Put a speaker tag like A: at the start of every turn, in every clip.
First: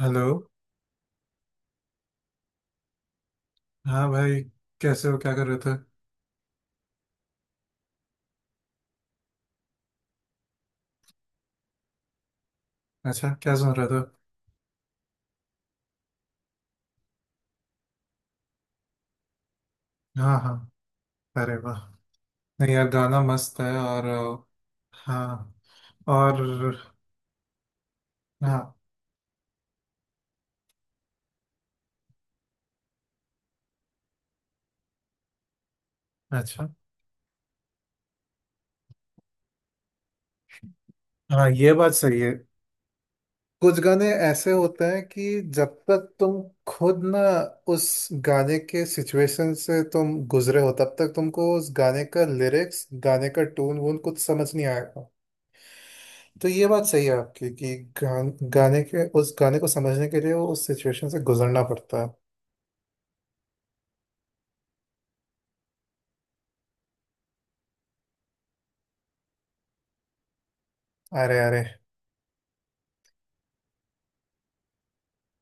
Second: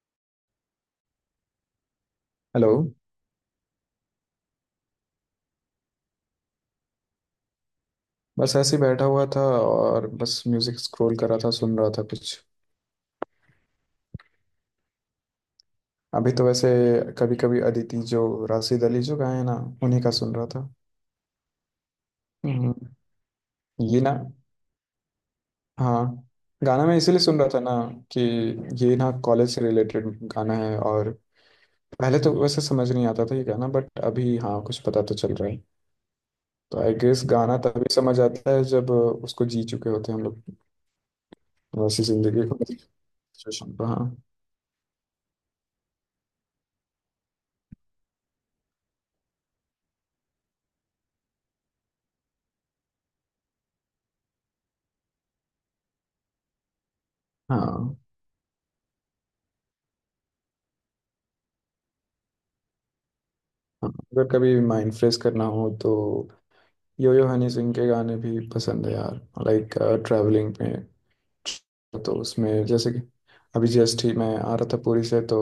A: Hello.
B: Hello.
A: हाँ भाई। कैसे हो, क्या कर रहे थे?
B: बस ऐसे ही बैठा हुआ था और बस म्यूजिक स्क्रॉल कर रहा था, सुन रहा था कुछ।
A: अच्छा, क्या सुन रहे थे?
B: अभी तो वैसे कभी कभी अदिति जो राशिद अली जो गाए हैं ना, उन्हीं का सुन
A: हाँ
B: रहा
A: हाँ।
B: था।
A: अरे वाह। नहीं
B: हम्म।
A: यार, गाना मस्त है
B: ये
A: और
B: ना।
A: हाँ।
B: हाँ।
A: और
B: गाना मैं इसीलिए सुन रहा था ना कि
A: हाँ।
B: ये ना कॉलेज से रिलेटेड गाना है। और पहले तो वैसे समझ नहीं आता था ये गाना, बट अभी हाँ कुछ पता तो चल रहा है।
A: अच्छा।
B: तो आई गेस गाना तभी समझ आता है जब उसको जी चुके होते हैं हम लोग,
A: हाँ, ये बात
B: वैसी
A: सही है।
B: जिंदगी को। सिचुएशन
A: कुछ
B: तो
A: गाने
B: हाँ।
A: ऐसे होते हैं कि जब तक तुम खुद ना उस गाने के सिचुएशन से तुम गुजरे हो तब तक तुमको उस गाने का लिरिक्स, गाने का टून वून कुछ समझ नहीं आएगा। तो ये बात सही है आपकी कि
B: हाँ
A: गाने के, उस गाने को समझने के लिए वो उस सिचुएशन से गुजरना पड़ता है।
B: हाँ, अगर कभी माइंड फ्रेश करना हो तो यो यो हनी सिंह के गाने भी पसंद है यार। लाइक, ट्रैवलिंग में।
A: अरे अरे।
B: तो उसमें जैसे कि अभी जस्ट ही मैं आ रहा था पुरी से, तो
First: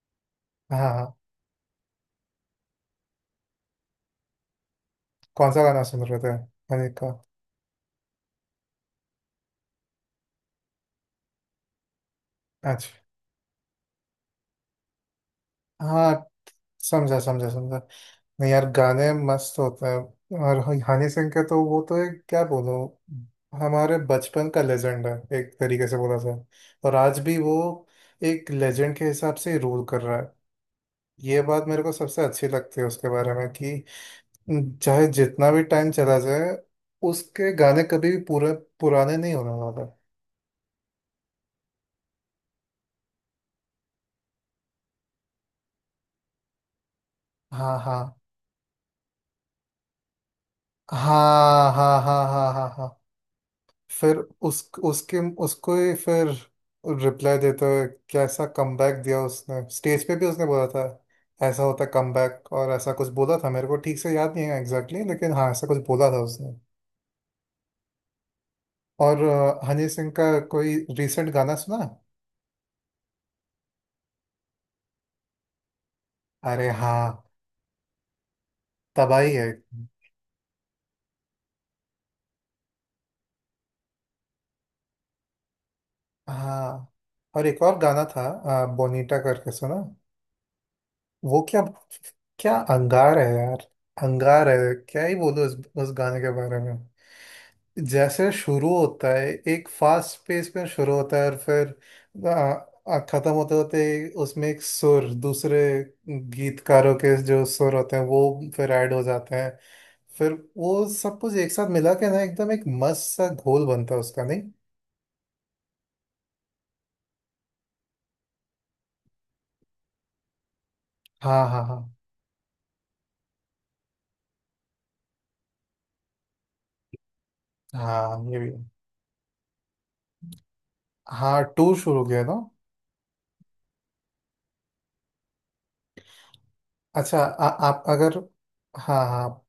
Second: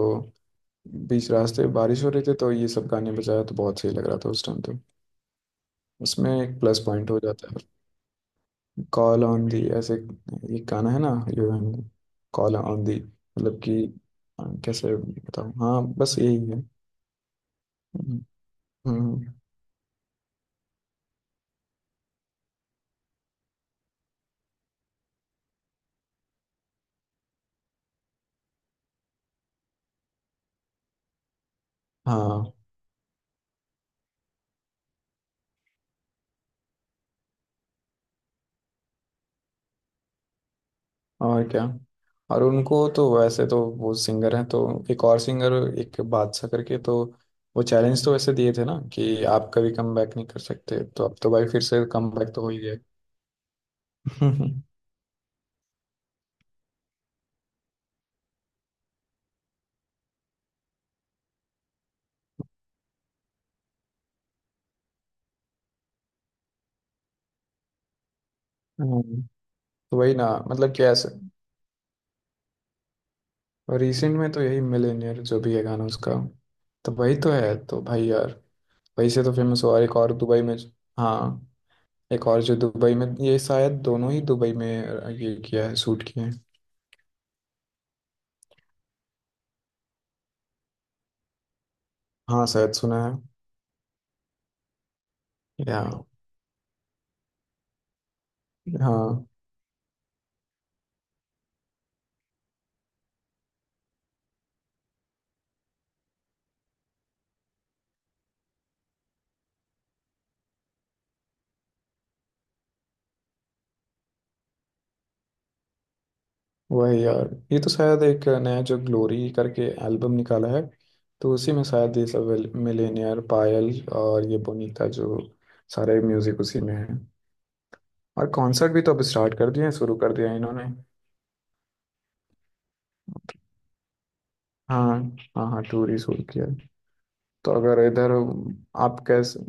A: हाँ हाँ।
B: बीच रास्ते बारिश हो रही थी, तो ये सब गाने बजाया तो बहुत सही लग रहा था उस टाइम तो।
A: कौन सा गाना सुन रहे
B: उसमें
A: थे?
B: एक प्लस
A: मैंने कहा।
B: पॉइंट हो जाता है। कॉल ऑन दी ऐसे एक गाना है ना, yo honey. Call on the
A: अच्छा।
B: मतलब कि कैसे बताऊँ। हाँ बस
A: हाँ।
B: यही है।
A: समझा समझा समझा।
B: हम्म।
A: नहीं यार, गाने
B: हम्म।
A: मस्त होते हैं और हनी सिंह के तो वो तो एक क्या बोलूं, हमारे बचपन का लेजेंड है एक तरीके से बोला जाए। और आज भी वो एक लेजेंड के हिसाब से रूल कर रहा है। ये बात मेरे को सबसे अच्छी
B: हाँ।
A: लगती है उसके बारे में कि चाहे जितना भी टाइम चला जाए, उसके गाने कभी भी पूरे पुराने नहीं होने वाले।
B: और क्या। और उनको तो वैसे तो वो सिंगर हैं तो एक और सिंगर, एक बादशाह करके, तो वो
A: हाँ हाँ
B: चैलेंज तो वैसे दिए थे ना कि आप कभी कम बैक नहीं कर सकते, तो अब तो भाई फिर
A: हाँ
B: से
A: हाँ
B: कम
A: हाँ
B: बैक तो हो
A: हाँ
B: ही
A: हाँ
B: गया।
A: हाँ। फिर उस उसके उसको ही फिर रिप्लाई देते हुए कैसा कमबैक दिया उसने, स्टेज पे भी उसने बोला था ऐसा होता कमबैक। और ऐसा कुछ बोला था, मेरे को ठीक से याद नहीं है एग्जैक्टली लेकिन हाँ ऐसा कुछ बोला था उसने। और
B: हम्म,
A: हनी
B: तो
A: सिंह
B: वही ना,
A: का
B: मतलब
A: कोई
B: कि ऐसे
A: रिसेंट गाना सुना?
B: रिसेंट में तो यही मिलेनियर जो भी है गाना उसका,
A: अरे
B: तो
A: हाँ।
B: वही तो है तो भाई यार। वही से
A: तबाही
B: तो
A: है।
B: फेमस हुआ। और एक और दुबई में। हाँ। एक और जो दुबई में, ये शायद दोनों ही दुबई में ये किया है, शूट किए हैं।
A: हाँ। और एक और गाना था बोनीटा करके, सुना वो? क्या?
B: हाँ
A: क्या
B: शायद सुना है।
A: अंगार है यार। अंगार है, क्या ही बोलूं
B: या
A: उस गाने के बारे में। जैसे शुरू होता है,
B: हाँ।
A: एक फास्ट पेस में शुरू होता है और फिर आ, आ, खत्म होते होते उसमें एक सुर, दूसरे गीतकारों के जो सुर होते हैं वो फिर ऐड हो जाते हैं। फिर वो सब कुछ एक साथ मिला के ना एकदम एक मस्त सा घोल बनता है उसका, नहीं?
B: वही यार, ये तो शायद एक नया जो ग्लोरी करके एल्बम निकाला है, तो
A: हाँ
B: उसी में
A: हाँ हाँ
B: शायद ये सब मिलेनियर, पायल और ये बोनीता जो सारे म्यूजिक उसी में है।
A: हाँ,
B: और
A: ये भी है।
B: कॉन्सर्ट भी तो अब स्टार्ट कर दिए हैं, शुरू कर दिया है इन्होंने।
A: हाँ, टूर शुरू किया था।
B: हाँ हाँ। हाँ, टूर ही शुरू किया है।
A: अच्छा,
B: तो अगर
A: आप
B: इधर
A: अगर,
B: आप
A: हाँ
B: कैसे।
A: हाँ।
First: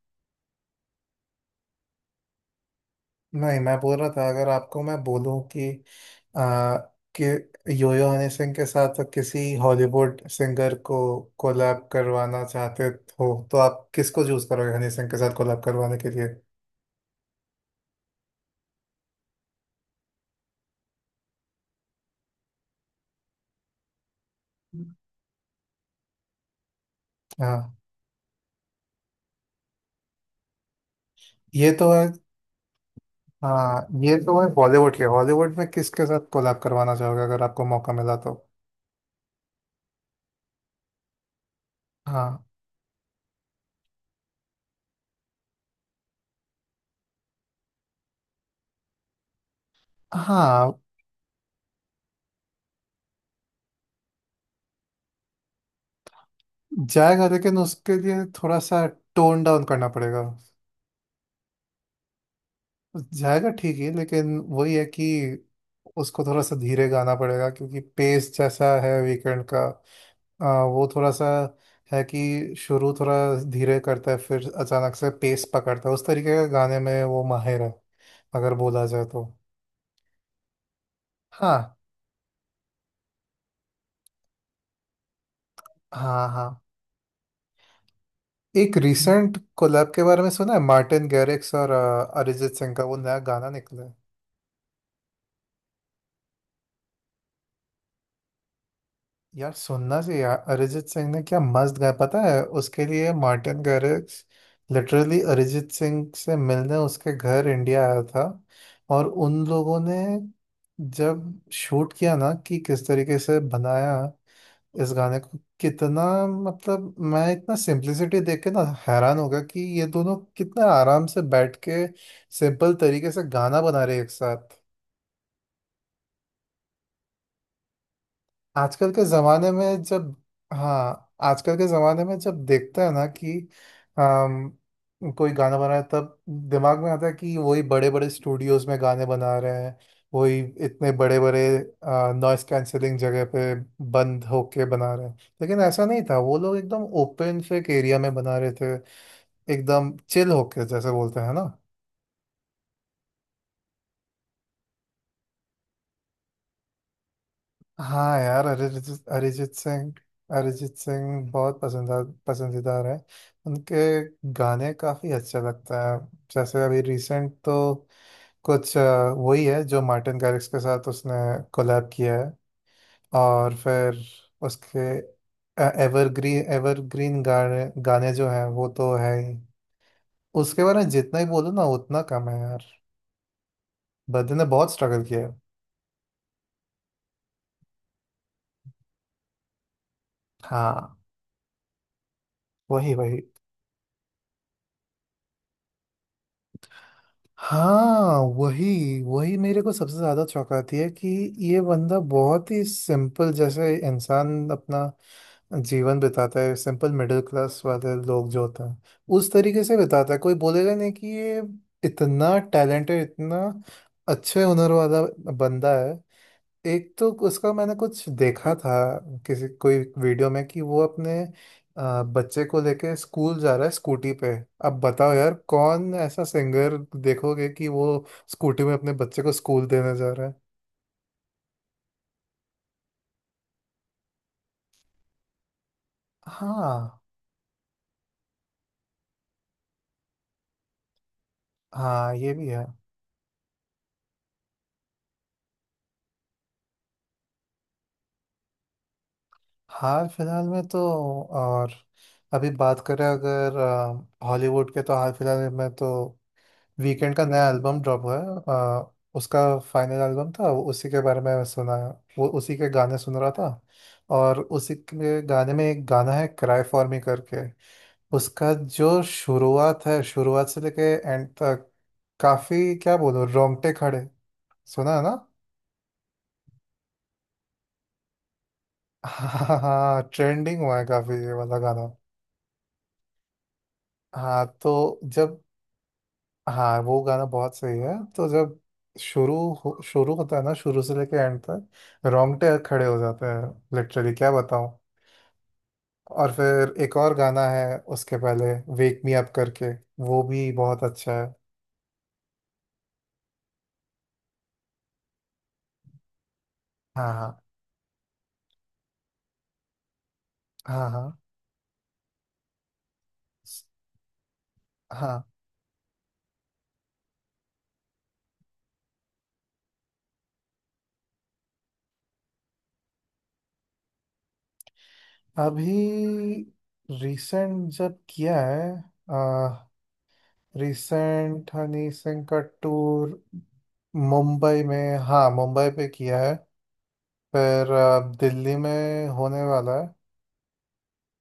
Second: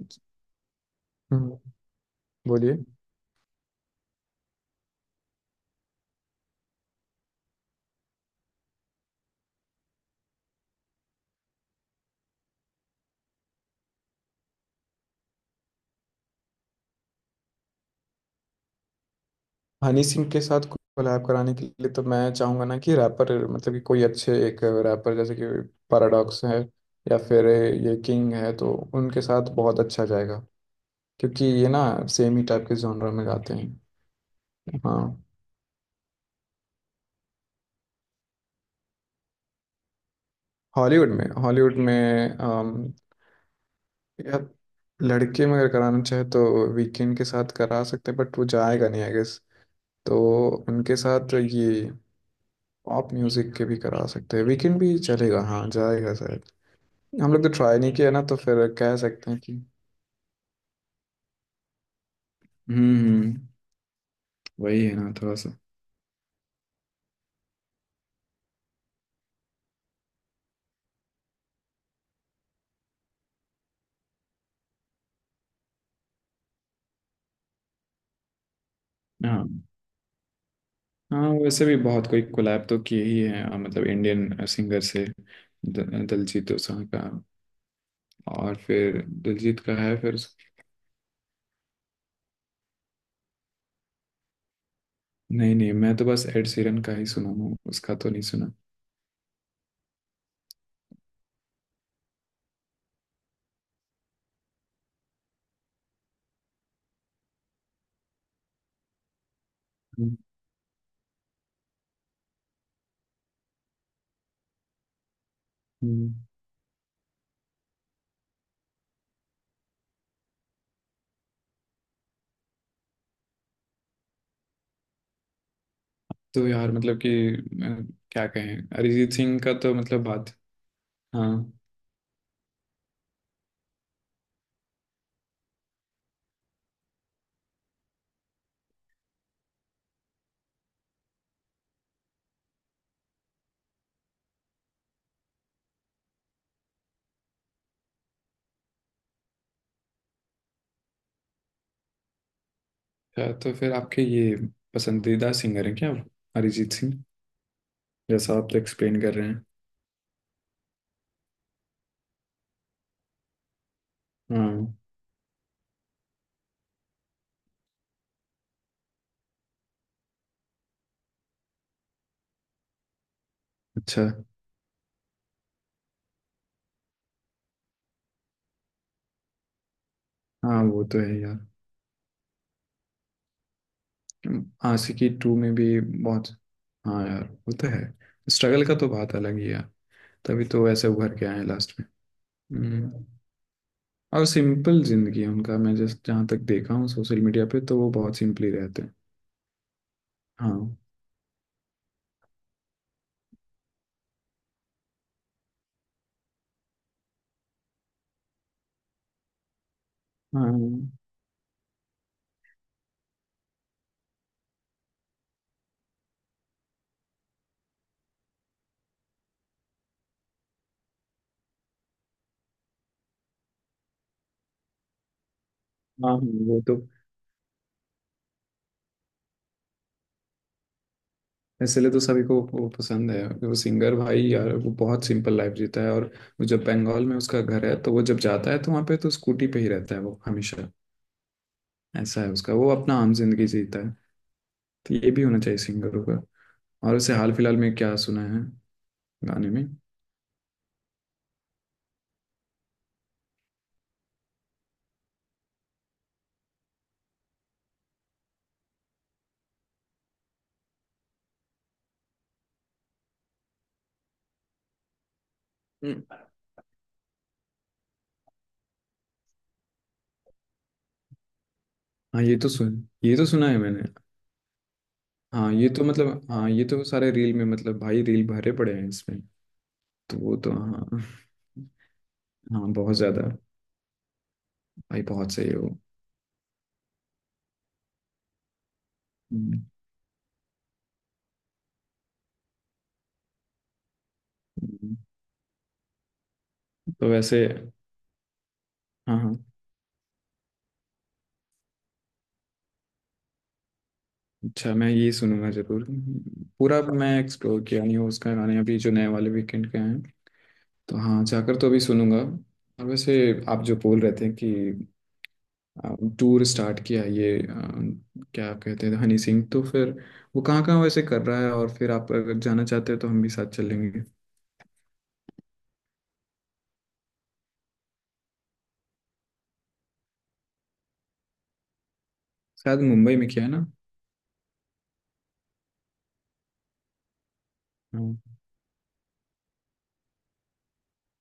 B: हम्म। बोलिए।
A: नहीं, मैं बोल रहा था अगर आपको मैं बोलूं कि आ, कि योयो हनी सिंह के साथ किसी हॉलीवुड सिंगर को कोलैब करवाना चाहते हो तो आप किसको चूज करोगे हनी सिंह के साथ कोलैब करवाने के लिए?
B: हनी सिंह के साथ कोलैब कराने के लिए तो मैं चाहूंगा ना कि रैपर, मतलब कि कोई अच्छे एक रैपर, जैसे कि पैराडॉक्स है, या फिर
A: हाँ
B: ये किंग है, तो उनके साथ बहुत अच्छा जाएगा क्योंकि ये
A: ये
B: ना
A: तो है।
B: सेम ही टाइप के जॉनर में गाते हैं।
A: हाँ ये तो है। बॉलीवुड के
B: हाँ।
A: हॉलीवुड में किसके साथ कोलैब करवाना चाहोगे अगर आपको मौका मिला तो?
B: हॉलीवुड में, हॉलीवुड में
A: हाँ
B: या लड़के में अगर कराना चाहे तो वीकेंड के साथ करा सकते हैं, बट वो जाएगा नहीं आई गेस। तो
A: हाँ,
B: उनके साथ ये पॉप म्यूजिक के भी करा सकते हैं, वीकेंड भी चलेगा, हाँ जाएगा शायद।
A: जाएगा
B: हम लोग तो
A: लेकिन
B: ट्राई नहीं
A: उसके
B: किया ना,
A: लिए
B: तो
A: थोड़ा
B: फिर
A: सा
B: कह सकते हैं
A: टोन
B: कि।
A: डाउन करना पड़ेगा।
B: हम्म।
A: जाएगा ठीक ही लेकिन वही है
B: वही है
A: कि
B: ना थोड़ा सा।
A: उसको थोड़ा सा धीरे गाना पड़ेगा क्योंकि पेस जैसा है वीकेंड का, वो थोड़ा सा है कि शुरू थोड़ा धीरे करता है फिर अचानक से पेस पकड़ता है। उस तरीके का गाने में वो माहिर है अगर बोला जाए तो।
B: हाँ हाँ, वैसे
A: हाँ
B: भी बहुत कोई कोलैब तो किए ही है, मतलब इंडियन सिंगर से
A: हाँ
B: दिलजीत
A: हाँ।
B: दोसांझ का, और
A: एक
B: फिर
A: रिसेंट
B: दिलजीत का
A: कोलैब
B: है
A: के
B: फिर।
A: बारे में सुना है, मार्टिन गैरिक्स और अरिजीत सिंह का वो नया गाना निकला है।
B: नहीं नहीं, मैं तो बस एड सीरन का ही सुना हूँ, उसका तो नहीं सुना।
A: यार सुनना चाहिए यार, अरिजीत सिंह ने क्या मस्त गाया पता है। उसके लिए Martin Garrix literally Arijit Singh से मिलने उसके घर इंडिया आया था। और उन लोगों ने
B: हम्म।
A: जब शूट किया ना, कि किस तरीके से बनाया इस गाने को, कितना
B: हम्म।
A: मतलब मैं इतना सिंप्लिसिटी देख के ना हैरान हो गया कि ये दोनों कितना आराम से बैठ के सिंपल तरीके से गाना बना रहे हैं एक साथ।
B: तो यार मतलब कि क्या कहें,
A: आजकल के
B: अरिजीत सिंह
A: जमाने
B: का तो
A: में
B: मतलब
A: जब,
B: बात।
A: हाँ
B: हाँ।
A: आजकल के जमाने में जब देखता है ना कि कोई गाना बना है तब दिमाग में आता है कि वही बड़े बड़े स्टूडियोज में गाने बना रहे हैं। वही इतने बड़े बड़े नॉइस कैंसलिंग जगह पे बंद होके बना रहे हैं। लेकिन ऐसा नहीं था, वो लोग एकदम ओपन फेक एरिया में बना रहे थे एकदम चिल होके जैसे बोलते हैं ना।
B: अच्छा, तो फिर आपके ये पसंदीदा सिंगर हैं क्या, अरिजीत सिंह,
A: हाँ
B: जैसा
A: यार,
B: आप तो एक्सप्लेन
A: अरिजीत
B: कर रहे हैं।
A: अरिजीत सिंह, अरिजीत सिंह बहुत पसंदा पसंदीदार है, उनके गाने
B: हाँ।
A: काफ़ी अच्छे लगता है। जैसे अभी रिसेंट तो कुछ वही है जो मार्टिन गारिक्स के साथ उसने कोलैब किया है। और फिर
B: अच्छा।
A: उसके एवरग्रीन एवरग्रीन गाने गाने जो हैं वो तो है ही। उसके
B: हाँ
A: बारे
B: वो
A: में
B: तो
A: जितना
B: है
A: ही
B: यार।
A: बोलो ना उतना कम है यार। बंदे ने बहुत स्ट्रगल
B: आशिकी
A: किया है।
B: टू में भी बहुत। हाँ यार वो तो है, स्ट्रगल का तो बात अलग ही है यार, तभी तो वैसे
A: हाँ
B: उभर के आए हैं लास्ट में।
A: वही
B: हम्म।
A: वही।
B: और सिंपल जिंदगी है उनका, मैं जस्ट जहाँ तक देखा हूँ सोशल मीडिया पे, तो वो बहुत
A: हाँ
B: सिंपली
A: वही
B: रहते हैं।
A: वही, मेरे को सबसे ज्यादा
B: हाँ।
A: चौंकाती है कि ये बंदा बहुत ही सिंपल जैसे इंसान अपना जीवन बिताता है। सिंपल मिडिल क्लास वाले लोग जो होते हैं उस तरीके से बिताता है। कोई बोलेगा
B: हाँ।
A: नहीं कि ये इतना टैलेंटेड, इतना अच्छे हुनर वाला बंदा है। एक तो उसका मैंने कुछ देखा था किसी कोई वीडियो में कि वो अपने बच्चे को लेके स्कूल जा रहा है स्कूटी पे। अब बताओ यार, कौन
B: हाँ
A: ऐसा
B: वो तो,
A: सिंगर देखोगे कि वो स्कूटी में अपने बच्चे को स्कूल देने जा रहा है।
B: इसलिए तो सभी को वो पसंद है, वो सिंगर भाई यार, वो बहुत सिंपल लाइफ जीता है। और वो, जब
A: हाँ
B: बंगाल में उसका घर है तो वो जब जाता है तो वहाँ पे तो स्कूटी पे ही रहता है वो, हमेशा।
A: हाँ,
B: ऐसा है
A: ये भी
B: उसका,
A: है।
B: वो अपना आम जिंदगी जीता है। तो ये भी होना चाहिए सिंगरों का। और उसे हाल फिलहाल में क्या सुना है गाने में।
A: हाल फिलहाल में तो और अभी बात करें अगर हॉलीवुड के तो, हाल फिलहाल में तो वीकेंड का नया एल्बम ड्रॉप हुआ है। उसका फाइनल एल्बम था वो, उसी के बारे में सुना। वो उसी के गाने सुन रहा था और उसी के गाने में एक
B: हम्म।
A: गाना है क्राई फॉर मी करके। उसका जो शुरुआत है, शुरुआत से लेके एंड तक,
B: हाँ ये तो
A: काफी
B: सुन,
A: क्या
B: ये तो
A: बोलूं
B: सुना है
A: रोंगटे
B: मैंने।
A: खड़े। सुना है ना?
B: हाँ ये तो, मतलब हाँ, ये तो सारे रील में, मतलब भाई रील भरे पड़े हैं इसमें।
A: हाँ हाँ,
B: तो वो तो
A: ट्रेंडिंग हुआ है
B: हाँ।
A: काफी ये वाला गाना।
B: हाँ बहुत ज्यादा।
A: हाँ तो
B: भाई बहुत
A: जब,
B: सही है वो।
A: हाँ वो गाना बहुत सही है। तो जब शुरू
B: हम्म।
A: शुरू होता है ना, शुरू से लेके एंड तक रोंगटे खड़े हो जाते हैं लिटरली क्या बताऊँ।
B: हम्म।
A: और फिर एक
B: तो
A: और
B: वैसे।
A: गाना है उसके पहले, वेक मी
B: हाँ
A: अप
B: हाँ,
A: करके। वो भी बहुत अच्छा है।
B: अच्छा मैं ये सुनूंगा जरूर। पूरा मैं
A: हाँ
B: एक्सप्लोर किया नहीं हूँ उसका, गाने अभी जो नए वाले वीकेंड के हैं,
A: हाँ हाँ
B: तो
A: हाँ
B: हाँ जाकर तो अभी सुनूंगा। और वैसे आप जो बोल रहे थे कि
A: हाँ।
B: आ, टूर स्टार्ट किया ये, क्या कहते हैं हनी सिंह, तो फिर वो कहाँ कहाँ वैसे कर रहा है, और फिर आप अगर जाना चाहते हो तो हम भी साथ चलेंगे।
A: अभी रिसेंट जब किया है रिसेंट हनी सिंह का
B: शायद मुंबई
A: टूर,
B: में किया है ना।
A: मुंबई में। हाँ, मुंबई पे किया है। फिर
B: हाँ।
A: दिल्ली में होने वाला है,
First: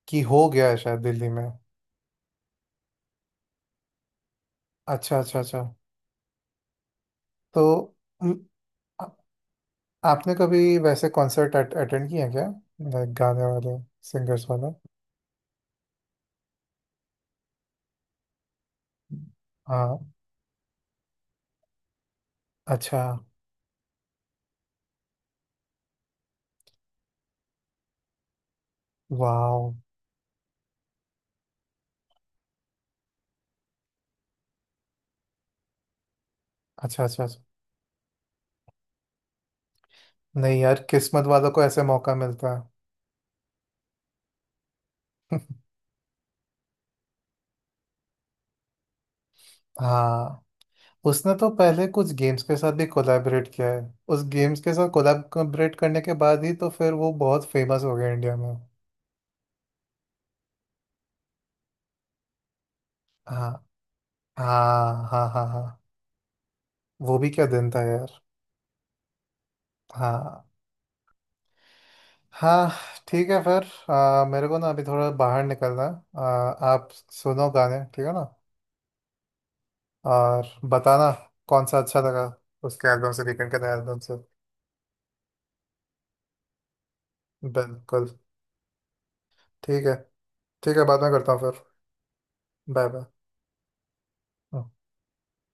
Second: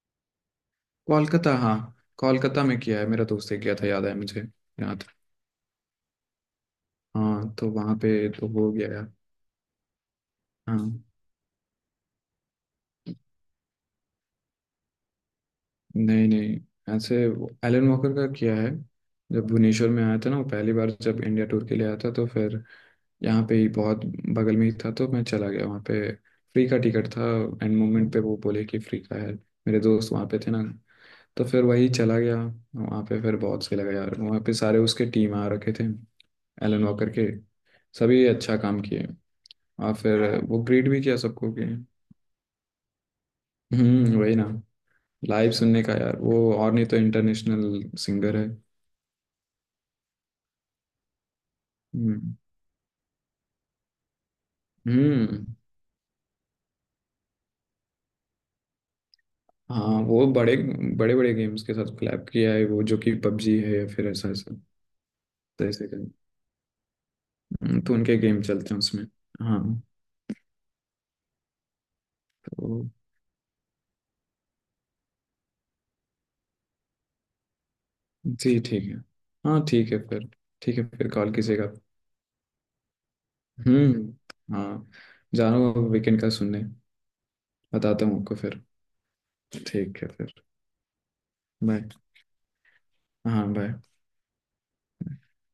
A: कि हो गया है शायद दिल्ली में।
B: कोलकाता। हाँ कोलकाता में किया है, मेरा दोस्त ने किया था, याद है मुझे, याद।
A: अच्छा अच्छा अच्छा।
B: हाँ
A: तो
B: तो वहाँ पे
A: म,
B: तो हो गया है।
A: आ- आपने कभी
B: हाँ।
A: वैसे कॉन्सर्ट अटेंड किए हैं क्या? लाइक गाने वाले, सिंगर्स वाले।
B: नहीं नहीं, ऐसे एलन वॉकर का किया है, जब भुवनेश्वर
A: हाँ।
B: में आया था ना, वो पहली बार जब इंडिया टूर के लिए आया था, तो फिर
A: अच्छा।
B: यहाँ पे ही, बहुत बगल में ही था, तो मैं चला गया वहाँ पे। फ्री का टिकट था, एंड मोमेंट पे वो बोले कि फ्री का है।
A: वाओ।
B: मेरे दोस्त वहाँ पे थे ना, तो फिर वही चला गया वहाँ पे, फिर बहुत सही लगा यार। वहाँ पे सारे उसके टीम आ रखे थे, एलन
A: अच्छा
B: वॉकर
A: अच्छा
B: के।
A: अच्छा।
B: सभी अच्छा काम किए। और फिर
A: नहीं
B: वो
A: यार,
B: ग्रीट भी किया
A: किस्मत वालों
B: सबको
A: को
B: कि।
A: ऐसे मौका मिलता है।
B: हम्म। वही ना, लाइव सुनने का यार वो, और नहीं तो इंटरनेशनल सिंगर है।
A: हाँ। उसने तो पहले कुछ
B: हम्म।
A: गेम्स के साथ भी कोलैबोरेट किया है। उस गेम्स के साथ
B: हम्म।
A: कोलैबोरेट करने के बाद ही तो फिर वो बहुत फेमस हो गया इंडिया में।
B: हाँ वो बड़े बड़े बड़े गेम्स के साथ कोलैब किया है वो, जो कि
A: हाँ
B: पबजी है या फिर ऐसा ऐसा,
A: हाँ हाँ हाँ हाँ।
B: जैसे कि।
A: वो भी क्या दिन था
B: तो उनके
A: यार।
B: गेम चलते हैं उसमें। हाँ।
A: हाँ हाँ।
B: तो
A: ठीक है फिर, मेरे को ना अभी थोड़ा बाहर निकलना है। आप सुनो गाने, ठीक है ना?
B: जी ठीक है। हाँ ठीक है फिर।
A: और
B: ठीक है फिर,
A: बताना
B: कॉल
A: कौन
B: कीजिएगा।
A: सा अच्छा लगा, उसके एल्बम से, वीकेंड के एल्बम से।
B: हम्म। हाँ, जा रहा हूँ वीकेंड का सुनने। बताता
A: बिल्कुल।
B: हूँ आपको फिर।
A: ठीक है।
B: ठीक है फिर।
A: ठीक है बाद में करता हूँ फिर।
B: बाय।
A: बाय।
B: हाँ बाय।
A: बाय।